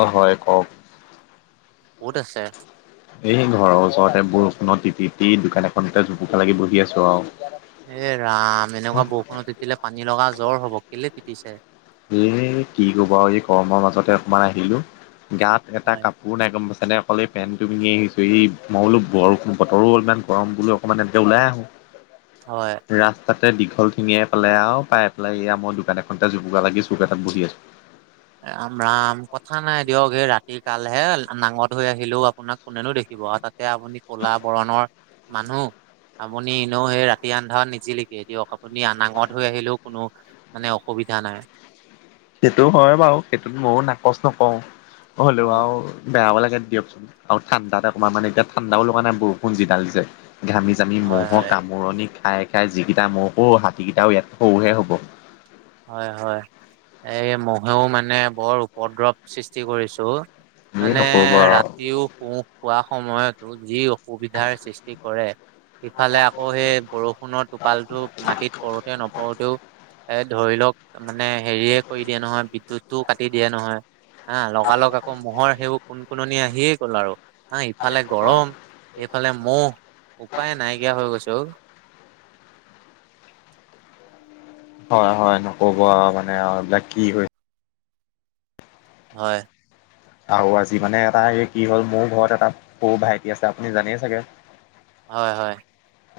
অহ হয় কওক। বহুত আছে। এই ঘৰৰ ওচৰতে বৰষুণত তিতি দোকান এখনতে জুপুকা লাগি বহি আছো আও। এ ৰাম এনেকুৱা বৰষুণত তেতিলে পানী লগা জ্বৰ হব কেলে তিতিছে। এ কি কবা আৰু এই গৰমৰ মাজতে অকমান আহিলো গাত এটা হয় কাপ- একো নাই গম পাইছা নে অকলে এই পেণ্টটো পিন্ধি আহিছোঁ এই মই বোলো বৰ বতৰো অলপমান গৰম বোলোঁ। মানে তেওঁ ওলাই আহো। হয়। ৰাস্তাতে দীঘল ঠিঙিয়াই পালে আৰু পাই পেলাই এয়া মই দোকান এখনতে জুপুকা লাগি চুক এটাত বহি আছো। ৰাম ৰাম কথা নাই দিয়ক সেই ৰাতি কালহে নাঙত হৈ আহিলেও আপোনাক কোনেনো দেখিব আৰু তাত। এতিয়া আপুনি কলা বৰণৰ মানুহ। আপুনি এনেও সেই ৰাতি আন্ধাৰ নিজিলেকে দিয়ক আপুনি নাঙত হৈ আহিলেও কোনো মানে অসুবিধা নাই। সেইটো হয় বাৰু সেইটোত ময়ো নাকচ নকৰওঁ হ'লেও হয় আও। বেয়াও লাগে দিয়কচোন আৰু ঠাণ্ডাতে অকণমান মানে এতি ঠাণ্ডাও লগা নাই বৰষুণ যি দাল দিছে ঘামি আমি হয় ম'হ হয় কামোৰণি খাই খাই যিকেইটা ম'হ ঔ হাতীকেইটাও ইয়াত সৰুহে হ'ব। হয় হয় এই মহেও মানে বৰ উপদ্ৰৱ সৃষ্টি কৰিছোঁ। এ মানে নক'ব আৰু ৰাতিও শো খোৱা সময়তো যি সুবিধাৰ সৃষ্টি কৰে। সিফালে আকৌ সেই বৰষুণৰ টোপালটো মাটিত পৰোঁতে নপৰোতেও এ ধৰি লওক মানে হেৰিয়ে কৰি দিয়ে নহয় বিদ্যুতটোও কাটি দিয়ে নহয়। হা লগালগ আকৌ মহৰ সেইবোৰ কোন কুননি আহিয়ে গ'ল আৰু। ন ইফালে গৰম এইফালে মহ উপায় নাইকিয়া হৈ গৈছে অ। হয় হয় নকব আৰু মানে আৰু এইবিলাক কি হৈ। হয়। আৰু আজি মানে এটা এই কি হ'ল মোৰ ঘৰত এটা সৰু ভাইটি আছে আপুনি জানেই চাগে। হয় হয়।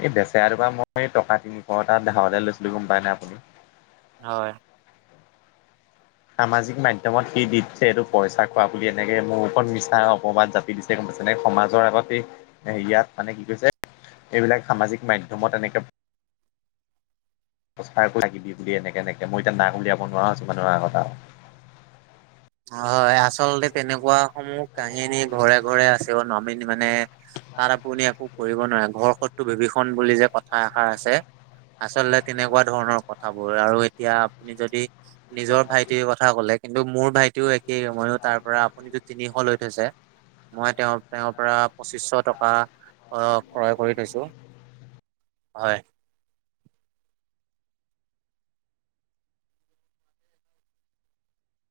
এই বেচেৰাটোপা মই টকা তিনিশটা ধাৰলে লৈছিলো গম পাই নাই আপুনি হয়। সামাজিক মাধ্যমত সি দি দিছে এইটো পইচা খোৱা বুলি এনেকে মোৰ ওপৰত মিছা অপবাদ যাত- দিছে গম পাইছে নে সমাজৰ আগতে ইয়াত মানে কি কৈছে এইবিলাক সামাজিক মাধ্যমত এনেকে [unintelligible] বুলি এনেকে এনেক মই এতিয়া নাক উলিয়াব নোৱাৰা হৈছোঁ মানুহৰ আগত আও। হয় আচলতে তেনেকুৱাসমূহ কাহিনী ঘৰে ঘৰে আছে নমিনি মানে তাত আপুনি একো কৰিব নোৱাৰে ঘৰ শত্ৰু বিভীষণ বুলি যে কথা এষাৰ আছে আচলতে তেনেকুৱা ধৰণৰ কথাবোৰ আৰু এতিয়া আপুনি যদি নিজৰ ভাইটিৰ কথা ক'লে কিন্তু মোৰ ভাইটিও এক- মইও তাৰ পৰা আপুনিতো তিনিশ লৈ থৈছে মই তেওঁ তেওঁৰ পৰা পঁচিশশ টকা আহ ক্ৰয় কৰি থৈছো। হয়।